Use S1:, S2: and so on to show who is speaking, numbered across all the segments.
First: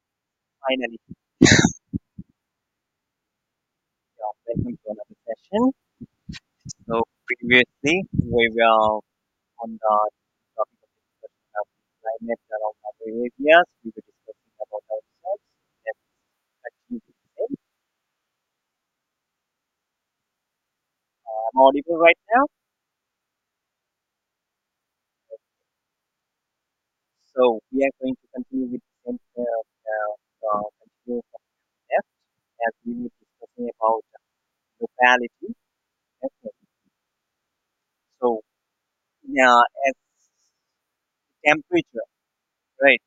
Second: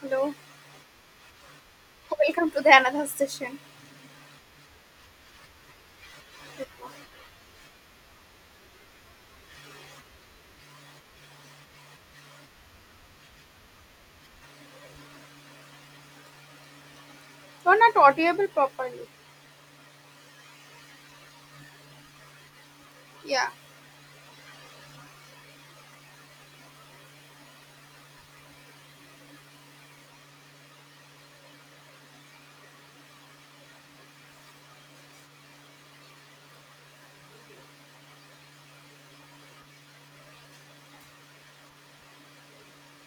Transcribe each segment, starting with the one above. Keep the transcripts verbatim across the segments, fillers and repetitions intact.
S1: Hello,
S2: Finally, we
S1: welcome to the another session.
S2: are welcome to another session. So previously, we were on the topic of discussion of climate around other areas. We were discussing about ourselves and continue with the same.
S1: You are not audible properly.
S2: Uh, I'm audible right now,
S1: Yeah,
S2: so we are going to continue with the same uh, uh, uh, continue from there as we were discussing about locality. Okay. So yeah, as temperature, right?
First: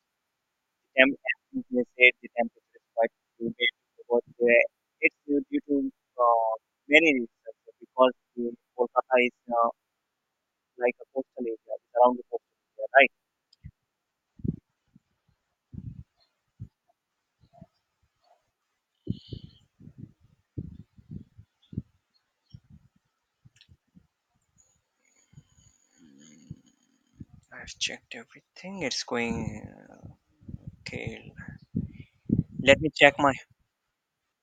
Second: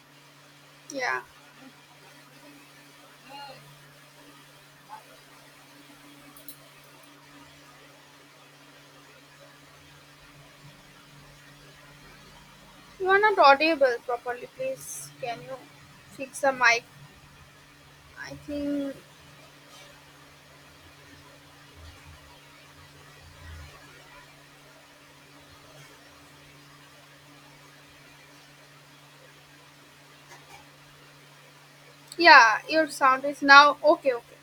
S2: Tem
S1: yeah.
S2: And they said the temperature is quite humid over there. It's due, due to uh, many reasons because the Kolkata is uh, like a coastal area, it's around the coastal area,
S1: You
S2: right?
S1: are not audible properly. Please, can you fix the mic? I think.
S2: I've checked everything. It's going okay.
S1: Yeah,
S2: Let
S1: your
S2: me check
S1: sound
S2: my.
S1: is now okay. Okay,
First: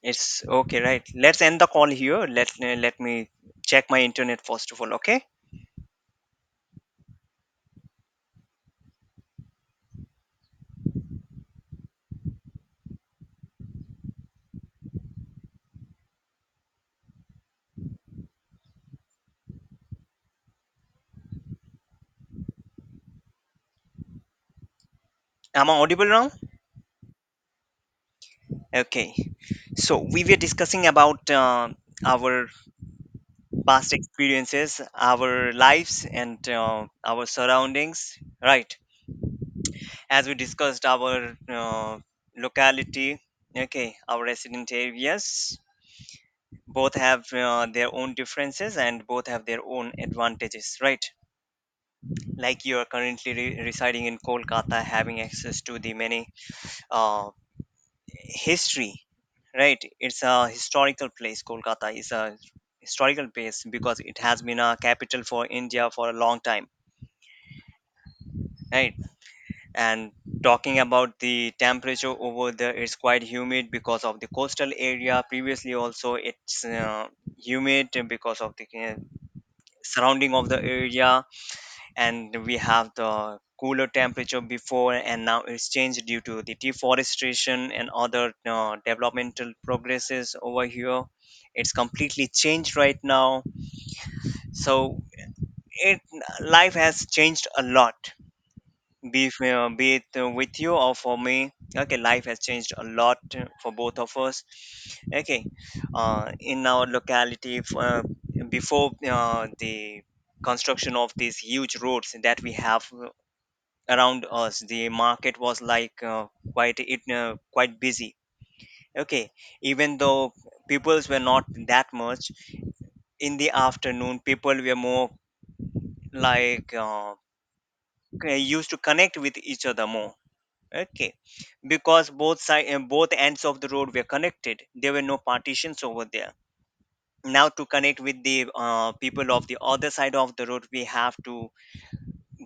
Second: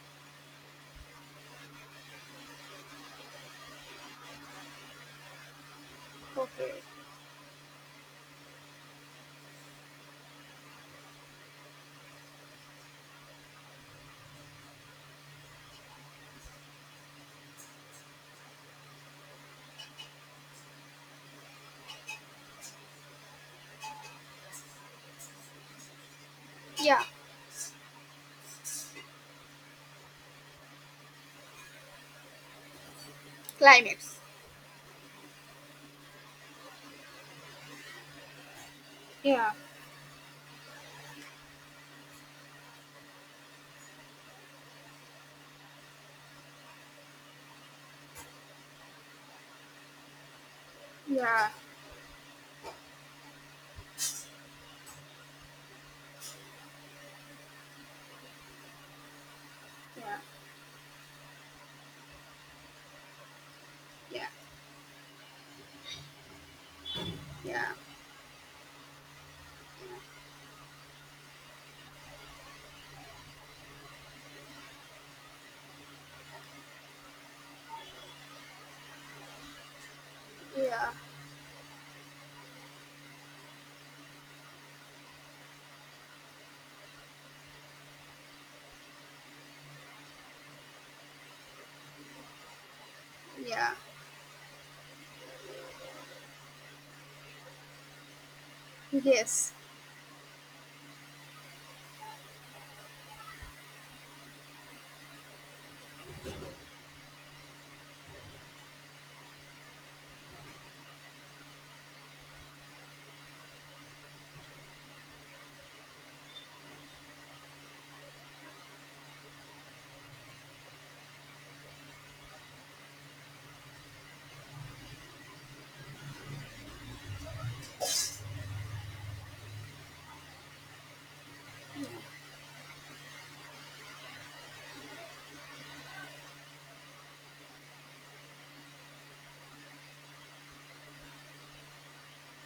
S2: It's okay, right? Let's end the call here. Let let me check my internet first of all. Okay,
S1: okay.
S2: am I audible now?
S1: Yeah,
S2: Okay. So we were discussing about uh, our past
S1: climax.
S2: experiences, our lives, and uh, our surroundings, right?
S1: Yeah,
S2: As we discussed our uh, locality, okay, our resident areas, both have uh, their own differences and both have their own advantages, right?
S1: yeah,
S2: Like you are currently re- residing in Kolkata, having access to the many uh, history, right?
S1: yeah,
S2: It's a historical place. Kolkata is a historical place because it
S1: yeah,
S2: has been a capital for India for a long time,
S1: yeah,
S2: right? And talking about the temperature over there, it's quite humid because of the coastal area, previously also it's uh, humid because of the uh, surrounding of the
S1: yeah,
S2: area, and we have the cooler temperature before and now it's changed due to the deforestation and other uh, developmental progresses over here. It's completely changed right now.
S1: yeah.
S2: So it life has changed a lot, be, f-
S1: Yes,
S2: uh, be it uh, with you or for me. Okay, life has changed a lot uh, for both of us. Okay, uh, in our locality f- uh, before uh, the construction of these huge roads that we have uh, around us, the market was like uh, quite it uh, quite busy. Okay, even though peoples were not that much, in the afternoon people were more like uh, c- used to connect with each other more. Okay, because both side and both ends of the road were connected, there were no partitions over there. Now to connect with the uh, people of the other side of the road, we have to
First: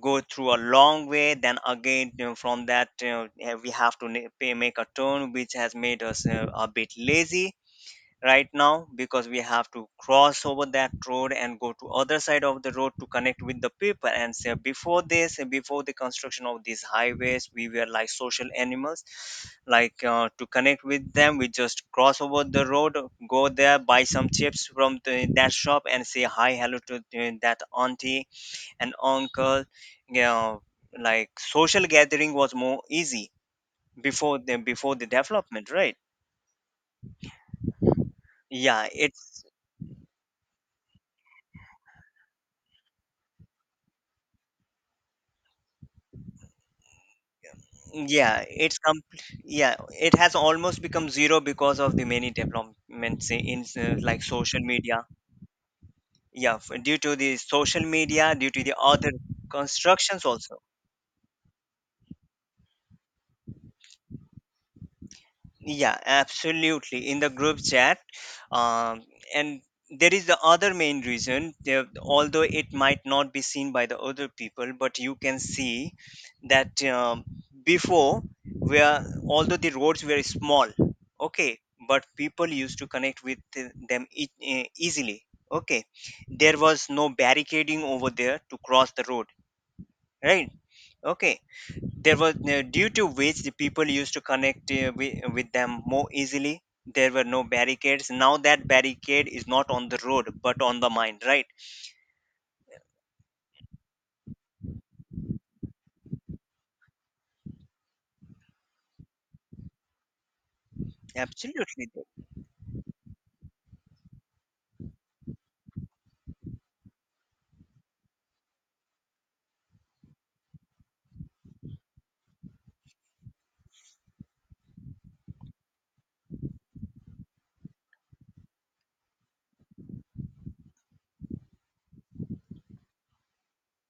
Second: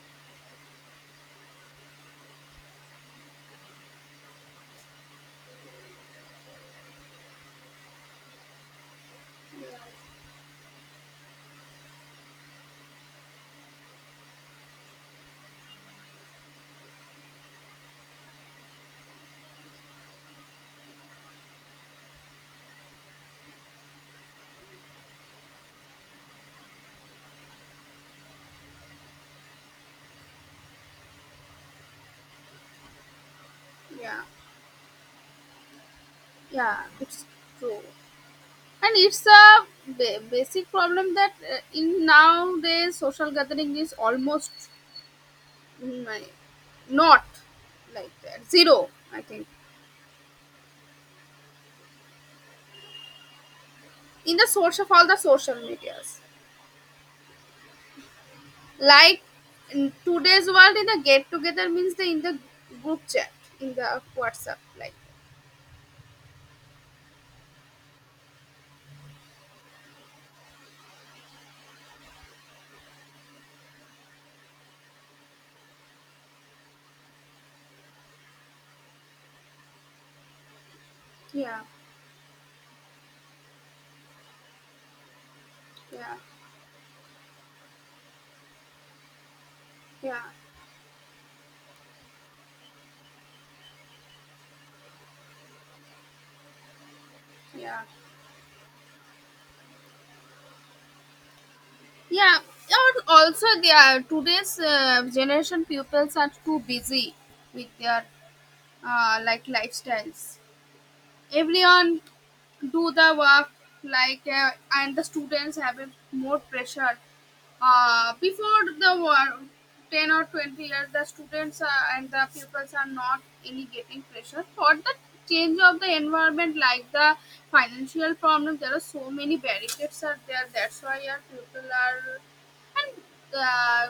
S2: go through a long way, then again you know, from that you know, eh, we have to na- pay- make a turn which has made us uh, a bit lazy right now, because we have to cross over that road and go to other side of the road to connect with the people. And say before this, before the construction of these highways, we were like social animals. Like uh, to connect with them we just cross over the road, go there, buy some chips from the, that shop, and say hi hello to uh, that auntie and uncle, you know. Like social gathering was more easy
S1: yeah,
S2: before the before the development, right?
S1: yeah. It's true,
S2: yeah
S1: and it's a
S2: it's
S1: ba- basic problem that uh, in nowadays social gathering is almost my, not like
S2: yeah
S1: that.
S2: it's
S1: Zero,
S2: com-
S1: I think.
S2: yeah, it has almost become zero because of the many developments i- in uh, like
S1: In the
S2: social
S1: source of
S2: media.
S1: all the social medias.
S2: Yeah f- due to the social media, due to the other
S1: Like in
S2: constructions
S1: today's
S2: also.
S1: world, in the get together means the in the group chat, in the WhatsApp. Like,
S2: Yeah, absolutely. In the group chat, um, and there is the other main reason. There, although it might not be seen by the other people, but you can see that, um, before, where although the roads were small, okay,
S1: yeah,
S2: but people used to connect with the- them e- eh, easily. Okay,
S1: yeah,
S2: there was no barricading over there to cross the road,
S1: yeah,
S2: right? Okay, there was no- due to which the people used to connect uh, with, with them more easily. There were no
S1: yeah.
S2: barricades, now that barricade is not on the road but on the mind, right?
S1: Yeah, or also they are today's uh, generation pupils are too busy with their uh, like lifestyles.
S2: Absolutely.
S1: Everyone do the work like uh, and the students have a more pressure uh, before the war ten or twenty years the students are, and the pupils are not any getting pressure for the change of the environment like the financial problem. There are so many barricades are there, that's why our people are and uh,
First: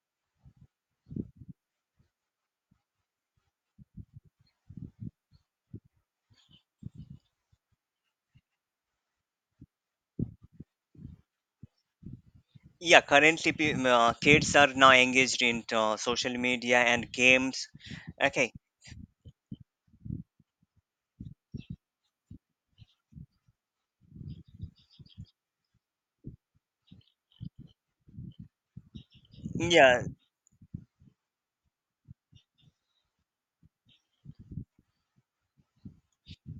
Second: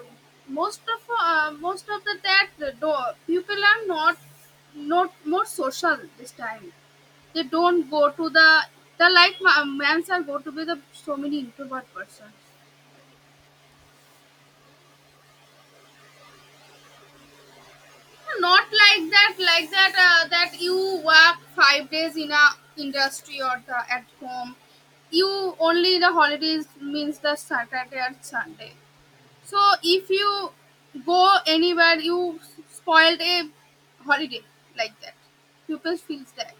S1: most of uh, most of the that the door people are not not more social this time. They don't go to the the like ma- mans are go to be the so many introvert person.
S2: Yeah, currently pe- m- uh, kids are now engaged in uh, social media and games. Okay.
S1: Not like that, like that uh, that you work five days in a industry or the at home. You only the holidays means the Saturday and Sunday. So
S2: Yeah.
S1: if you go anywhere, you spoiled a holiday like that. Pupils feels that.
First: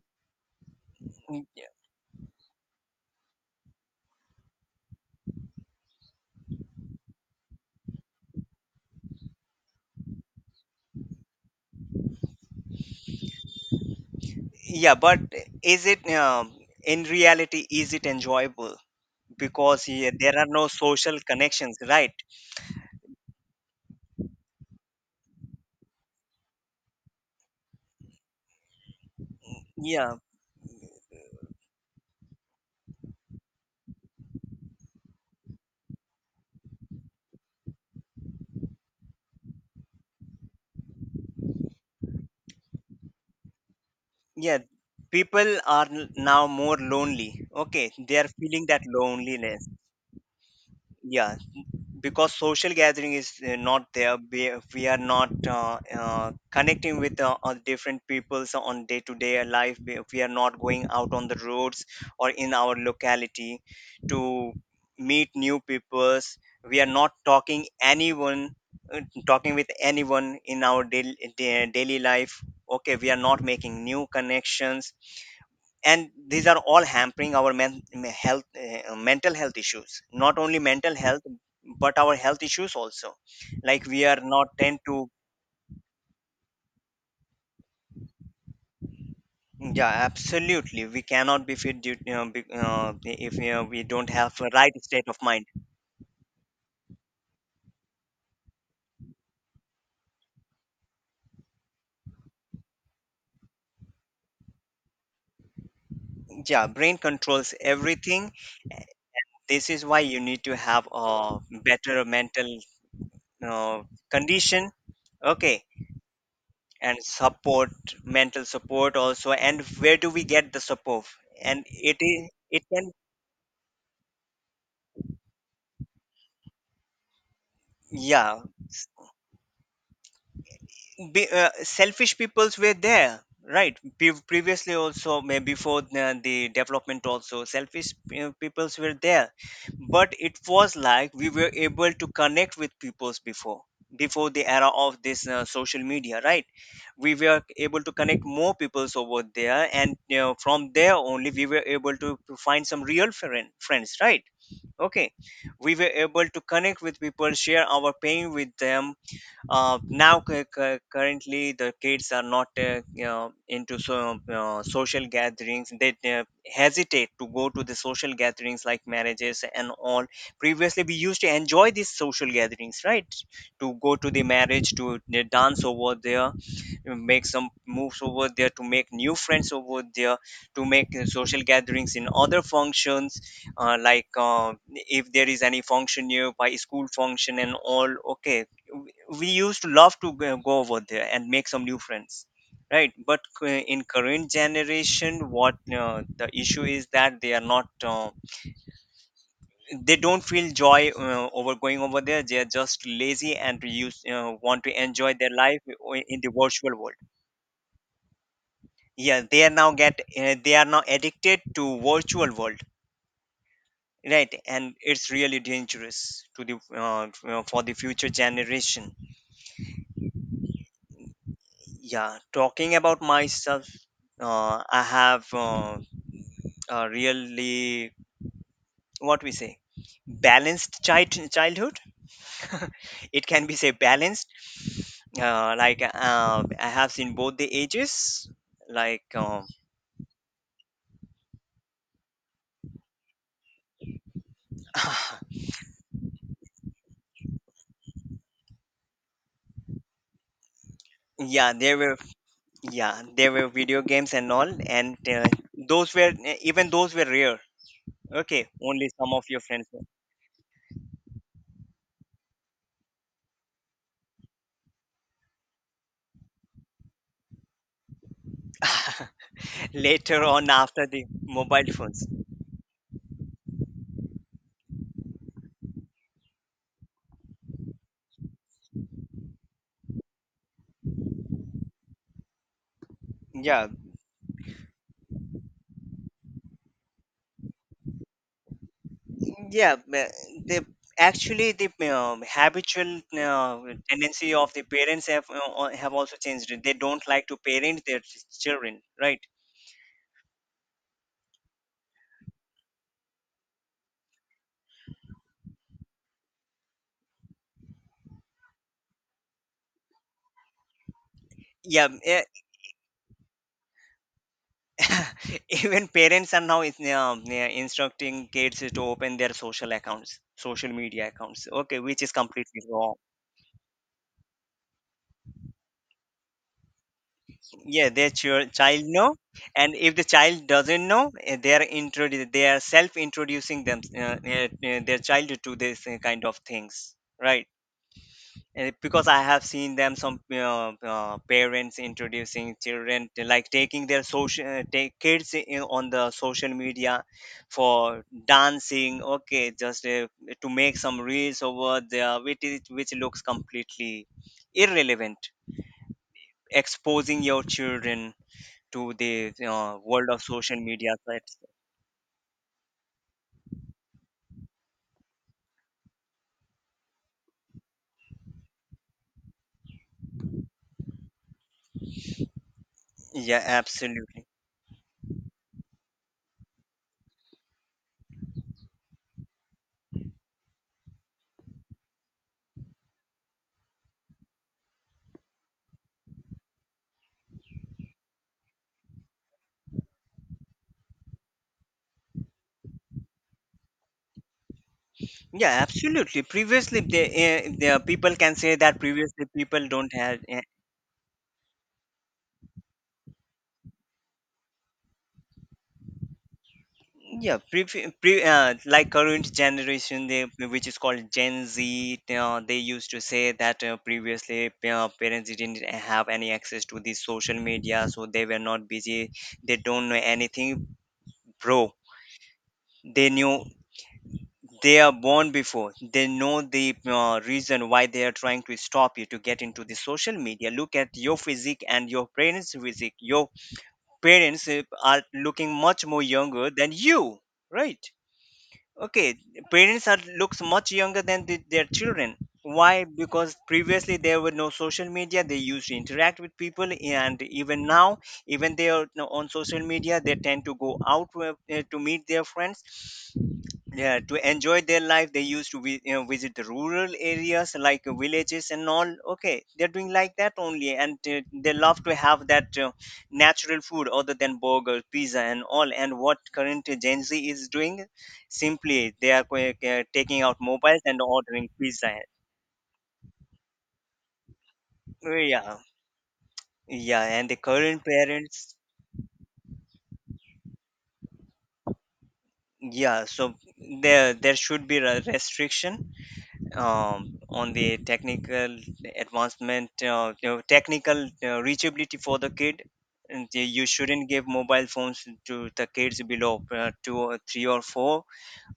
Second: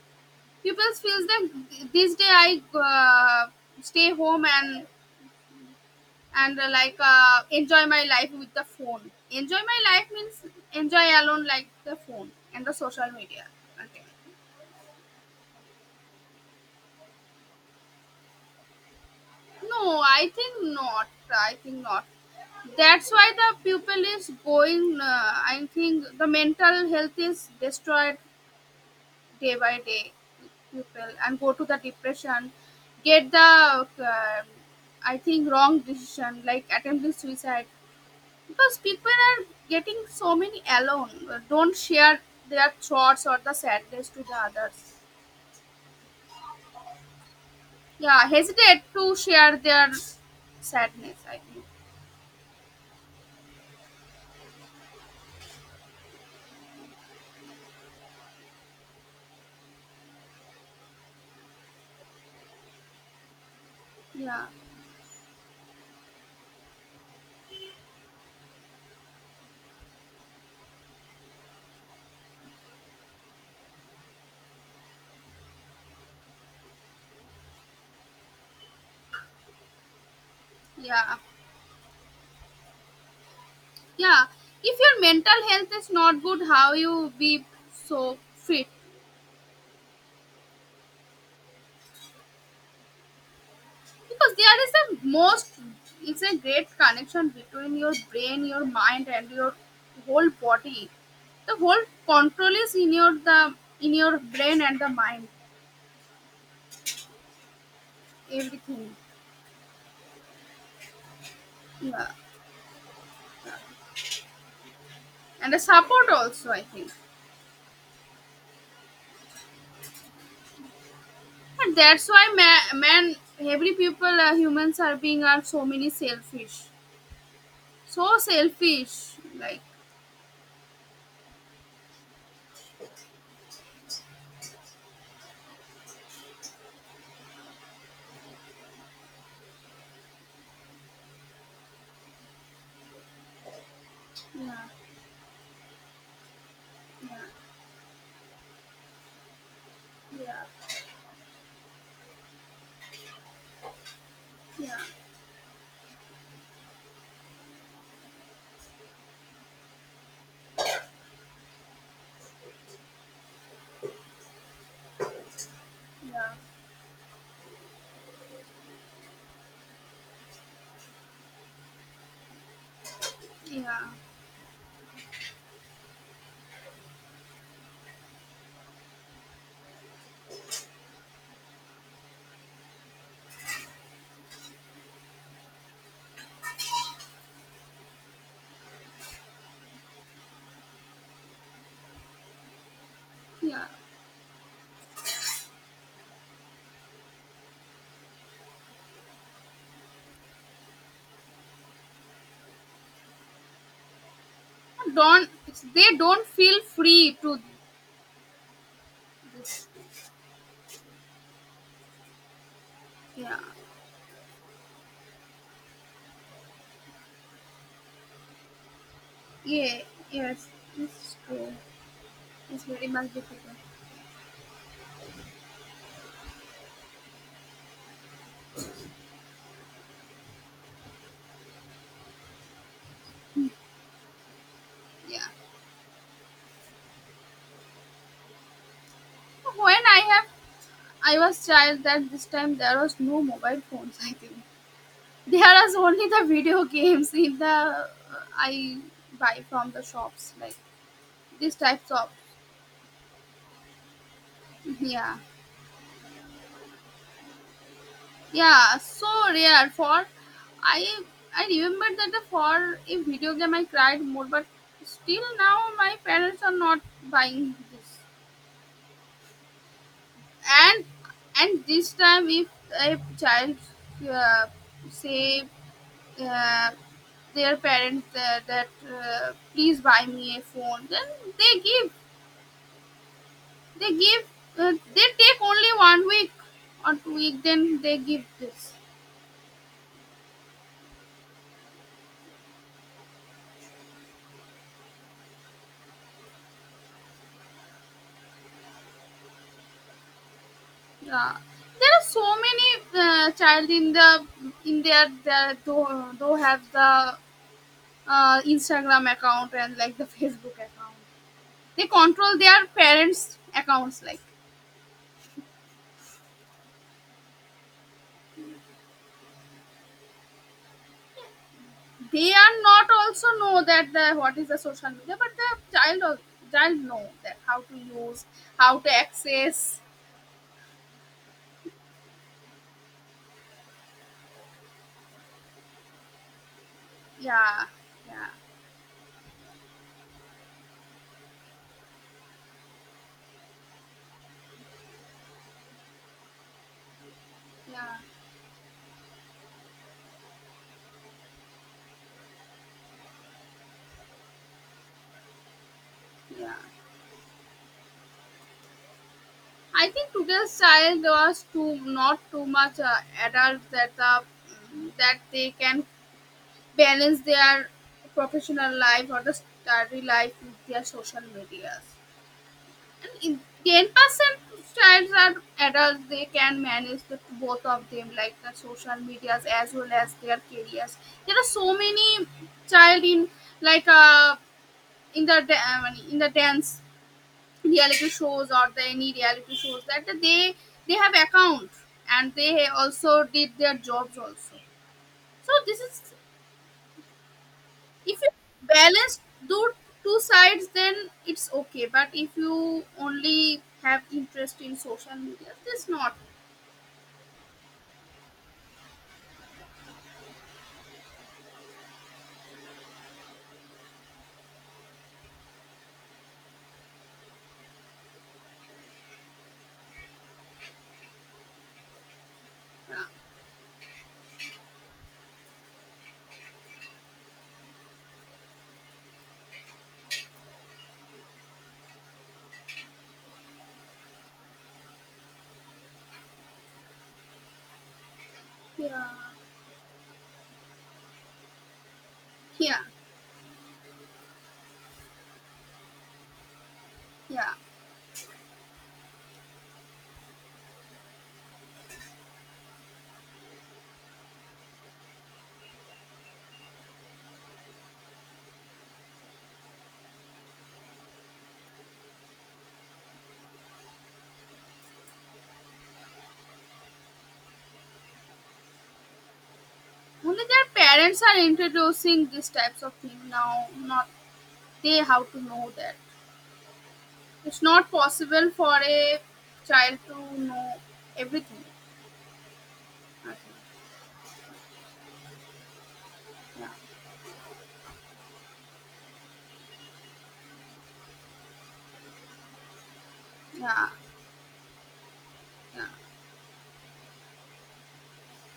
S1: Pupils feels
S2: Mm,
S1: that this day I uh, stay home and and uh, like uh, enjoy my life with the phone. Enjoy my life means enjoy alone like the phone and the social media. Okay.
S2: yeah, but is it, um, in reality is it enjoyable? Because
S1: No,
S2: yeah,
S1: I
S2: there are
S1: think
S2: no
S1: not.
S2: social
S1: I
S2: connections,
S1: think not.
S2: right?
S1: That's why the pupil is going. Uh, I think the mental health is destroyed day by day.
S2: Yeah.
S1: Pupil and go to the depression, get the uh, I think wrong decision like attempting suicide because people are getting so many alone, uh, don't share their thoughts or the sadness to the
S2: Yeah,
S1: others.
S2: people are n- now more lonely. Okay, they
S1: Yeah,
S2: are feeling that
S1: hesitate to share
S2: loneliness.
S1: their sadness,
S2: Yeah,
S1: I think.
S2: because social gathering is uh, not there. We, we are not uh, uh, connecting with uh, uh, different peoples on day to day life. We, we are not going out on the roads or in our locality
S1: Yeah,
S2: to meet new peoples. We are not talking anyone, uh, talking with anyone in our daily, daily life. Okay, we are not making new connections, and these are all hampering our men, me- health uh, mental health issues, not only mental
S1: yeah,
S2: health but our health issues also. Like we are
S1: yeah.
S2: not tend
S1: If your
S2: to.
S1: mental health is not good, how you be so fit?
S2: Yeah absolutely, we cannot be fit due, you know, be, uh, if you know, we don't
S1: Because
S2: have a
S1: there
S2: right
S1: is a
S2: state of mind.
S1: most, it's a great connection between your brain, your mind and your whole body. The whole control is in your the in your brain and the mind.
S2: Yeah, brain controls everything.
S1: Everything.
S2: This is why you need to have a better
S1: Yeah.
S2: mental uh, condition.
S1: And the
S2: Okay.
S1: support also, I think.
S2: And support, mental support also. And where do we get the support? And
S1: And
S2: it
S1: that's
S2: is
S1: why
S2: it
S1: man,
S2: can.
S1: man, every people, uh, humans are being are so many selfish, so
S2: yeah S-
S1: selfish. Like
S2: be, uh, Selfish peoples were there, right? Pe- previously also, maybe before the, the development, also selfish uh, peoples were there. But it was like we were able to connect with peoples before, before the
S1: yeah,
S2: era of this uh, social media, right?
S1: yeah,
S2: We were able to connect more peoples over there, and you know,
S1: yeah,
S2: from there only we were able to, to find some real friend, friends, right?
S1: yeah,
S2: Okay, we were able to connect with people, share our pain with them. Uh, now cu- cu- currently the kids are not, uh, you know, into so uh, social gatherings. They uh,
S1: yeah,
S2: hesitate to go to the social gatherings like marriages and all. Previously we used to enjoy these social gatherings, right? To
S1: yeah,
S2: go to the marriage, to uh, dance over there, you make some moves over there to make new friends over there, to make uh, social gatherings in other functions. Uh, like uh, if there is any function nearby, school function and all, okay, we we used to love to go go over there and make some new friends, right? But uh,
S1: yeah.
S2: in current generation, what uh, the issue is that they are not uh, they don't feel joy uh, over going over there. They are just lazy and use uh, want to
S1: And
S2: enjoy
S1: don't
S2: their life
S1: they
S2: in
S1: don't
S2: the
S1: feel
S2: virtual world.
S1: free to
S2: Yeah, they are now get uh, they are now addicted to virtual world,
S1: yeah,
S2: right? And it's really dangerous to the uh, f- uh, for the future generation.
S1: yeah, yes, it's true.
S2: Yeah,
S1: It's
S2: talking
S1: very
S2: about
S1: much difficult.
S2: myself, uh, I have uh, a really, what we say, balanced child childhood. It can be say balanced.
S1: Yeah.
S2: Uh, like uh, I have seen both the ages, like um.
S1: When I have I was child that this time there was no mobile phones, I think. There are only the video games if the uh, I buy from the shops like
S2: Yeah
S1: these
S2: there
S1: types
S2: were,
S1: of.
S2: yeah there were video games and all, and
S1: Yeah,
S2: uh, those were, even those were rare. Okay,
S1: yeah,
S2: only
S1: so
S2: some of your friends
S1: rare
S2: were.
S1: for I I remember that the for a video game I cried more, but still now my parents are not buying this.
S2: Later on,
S1: and
S2: after the
S1: and
S2: mobile
S1: this
S2: phones,
S1: time if a child, uh, say, uh, their parents uh, that uh, please buy me a phone, then they give.
S2: yeah
S1: They give, uh, they take only one week or two week, then they give this.
S2: yeah ma- the actually the um, habitual uh, tendency of the parents have uh, uh, have also changed. They don't like to parent their ch- children, right?
S1: Yeah. There are so many uh, child in the in their they do have the uh, Instagram account and like the Facebook account. They
S2: Yeah.
S1: control their parents' accounts. Like
S2: Even parents are now is- um, yeah, instructing kids to open their social accounts, social media accounts. Okay, which is
S1: they
S2: completely
S1: are not
S2: wrong.
S1: also know that the what is the social media, but the child al- child know that how to
S2: Yeah, their
S1: use,
S2: chil-
S1: how
S2: child
S1: to
S2: know. And
S1: access.
S2: if the child doesn't know, eh, they are introdu- they are self introducing them, uh, eh, eh, their child to this eh, kind of things, right?
S1: Yeah, yeah,
S2: Uh, because I have seen them, some uh, uh, parents introducing children to, like taking their social uh, take kids in, on the social media,
S1: yeah,
S2: for dancing. Okay, just uh, to make some reels over there which is, which looks completely irrelevant,
S1: yeah.
S2: exposing your children to the uh,
S1: I
S2: world
S1: think
S2: of social
S1: today's
S2: media
S1: child
S2: sites.
S1: was too not too much uh, adult that the that they can balance their professional life or the study life with their social medias. And in
S2: Yeah,
S1: ten
S2: absolutely.
S1: percent childs are adults; they can manage the both of them, like the social medias as well as their careers. There are so many child in like uh in the da- uh, in the dance reality shows or the any reality shows that they they have account and they also did their jobs also. So
S2: Yeah,
S1: this is
S2: absolutely, previously the, uh, the people
S1: if you
S2: can say that
S1: balance
S2: previously people
S1: do
S2: don't have.
S1: two sides, then it's okay, but if you only have interest in social media this not.
S2: Yeah, pre, pre uh, like current generation, they which is called Gen Z. Uh, they used to say that uh, previously uh, parents didn't have any access to the social media, so they were not busy. They don't know anything, bro.
S1: uh,
S2: They knew, they are born before. They know the uh, reason why they are trying to stop you to get into the social media. Look at your physique and your parents' physique. Your parents uh, are looking much more younger than you, right?
S1: yeah,
S2: Okay, parents are looks much younger than the, their children.
S1: yeah,
S2: Why? Because previously there were no social media. They used to interact with people, and
S1: yeah,
S2: even now, even they are now on social media, they tend to go out with- uh, to meet their friends. Yeah, to enjoy their life they used to vi- you know, visit the rural areas like uh, villages and all. Okay, they're doing like that only, and uh, they love to have that uh, natural food other than burger pizza and all. And what current Gen Z is doing, simply they are qu- uh, taking out
S1: only their
S2: mobiles and
S1: parents are
S2: ordering pizza.
S1: introducing these types of thing now, not they how to
S2: Yeah.
S1: know that.
S2: Yeah, and the
S1: It's
S2: current
S1: not possible
S2: parents,
S1: for a child to know everything.
S2: yeah, so there there should be a restriction,
S1: Yeah,
S2: um, on the technical advancement, uh, you know, technical uh, reachability for the kid. And they- you
S1: yeah,
S2: shouldn't give mobile phones to the
S1: yeah,
S2: kids below uh, two or three or four.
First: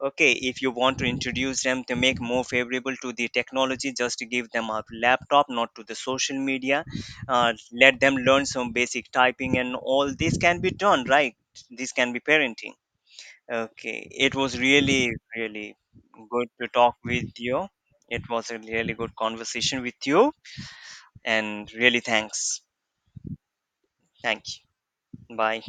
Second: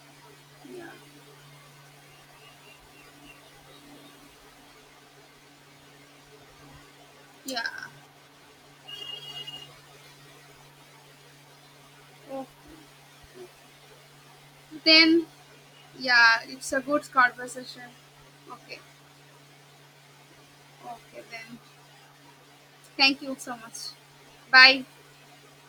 S2: Okay, if you
S1: yeah,
S2: want to introduce them to make more favorable to the technology, just give them a laptop, not to the social media. Uh,
S1: yeah.
S2: let them learn some basic typing and all this can be done, right? This can be
S1: Oh,
S2: parenting. Okay, it was really,
S1: then
S2: really
S1: yeah,
S2: good to
S1: it's a
S2: talk
S1: good
S2: with you.
S1: conversation.
S2: It was a
S1: Okay,
S2: really good conversation with you,
S1: okay, then
S2: and really thanks.
S1: thank you so much.
S2: Thank
S1: Bye.
S2: you. Bye.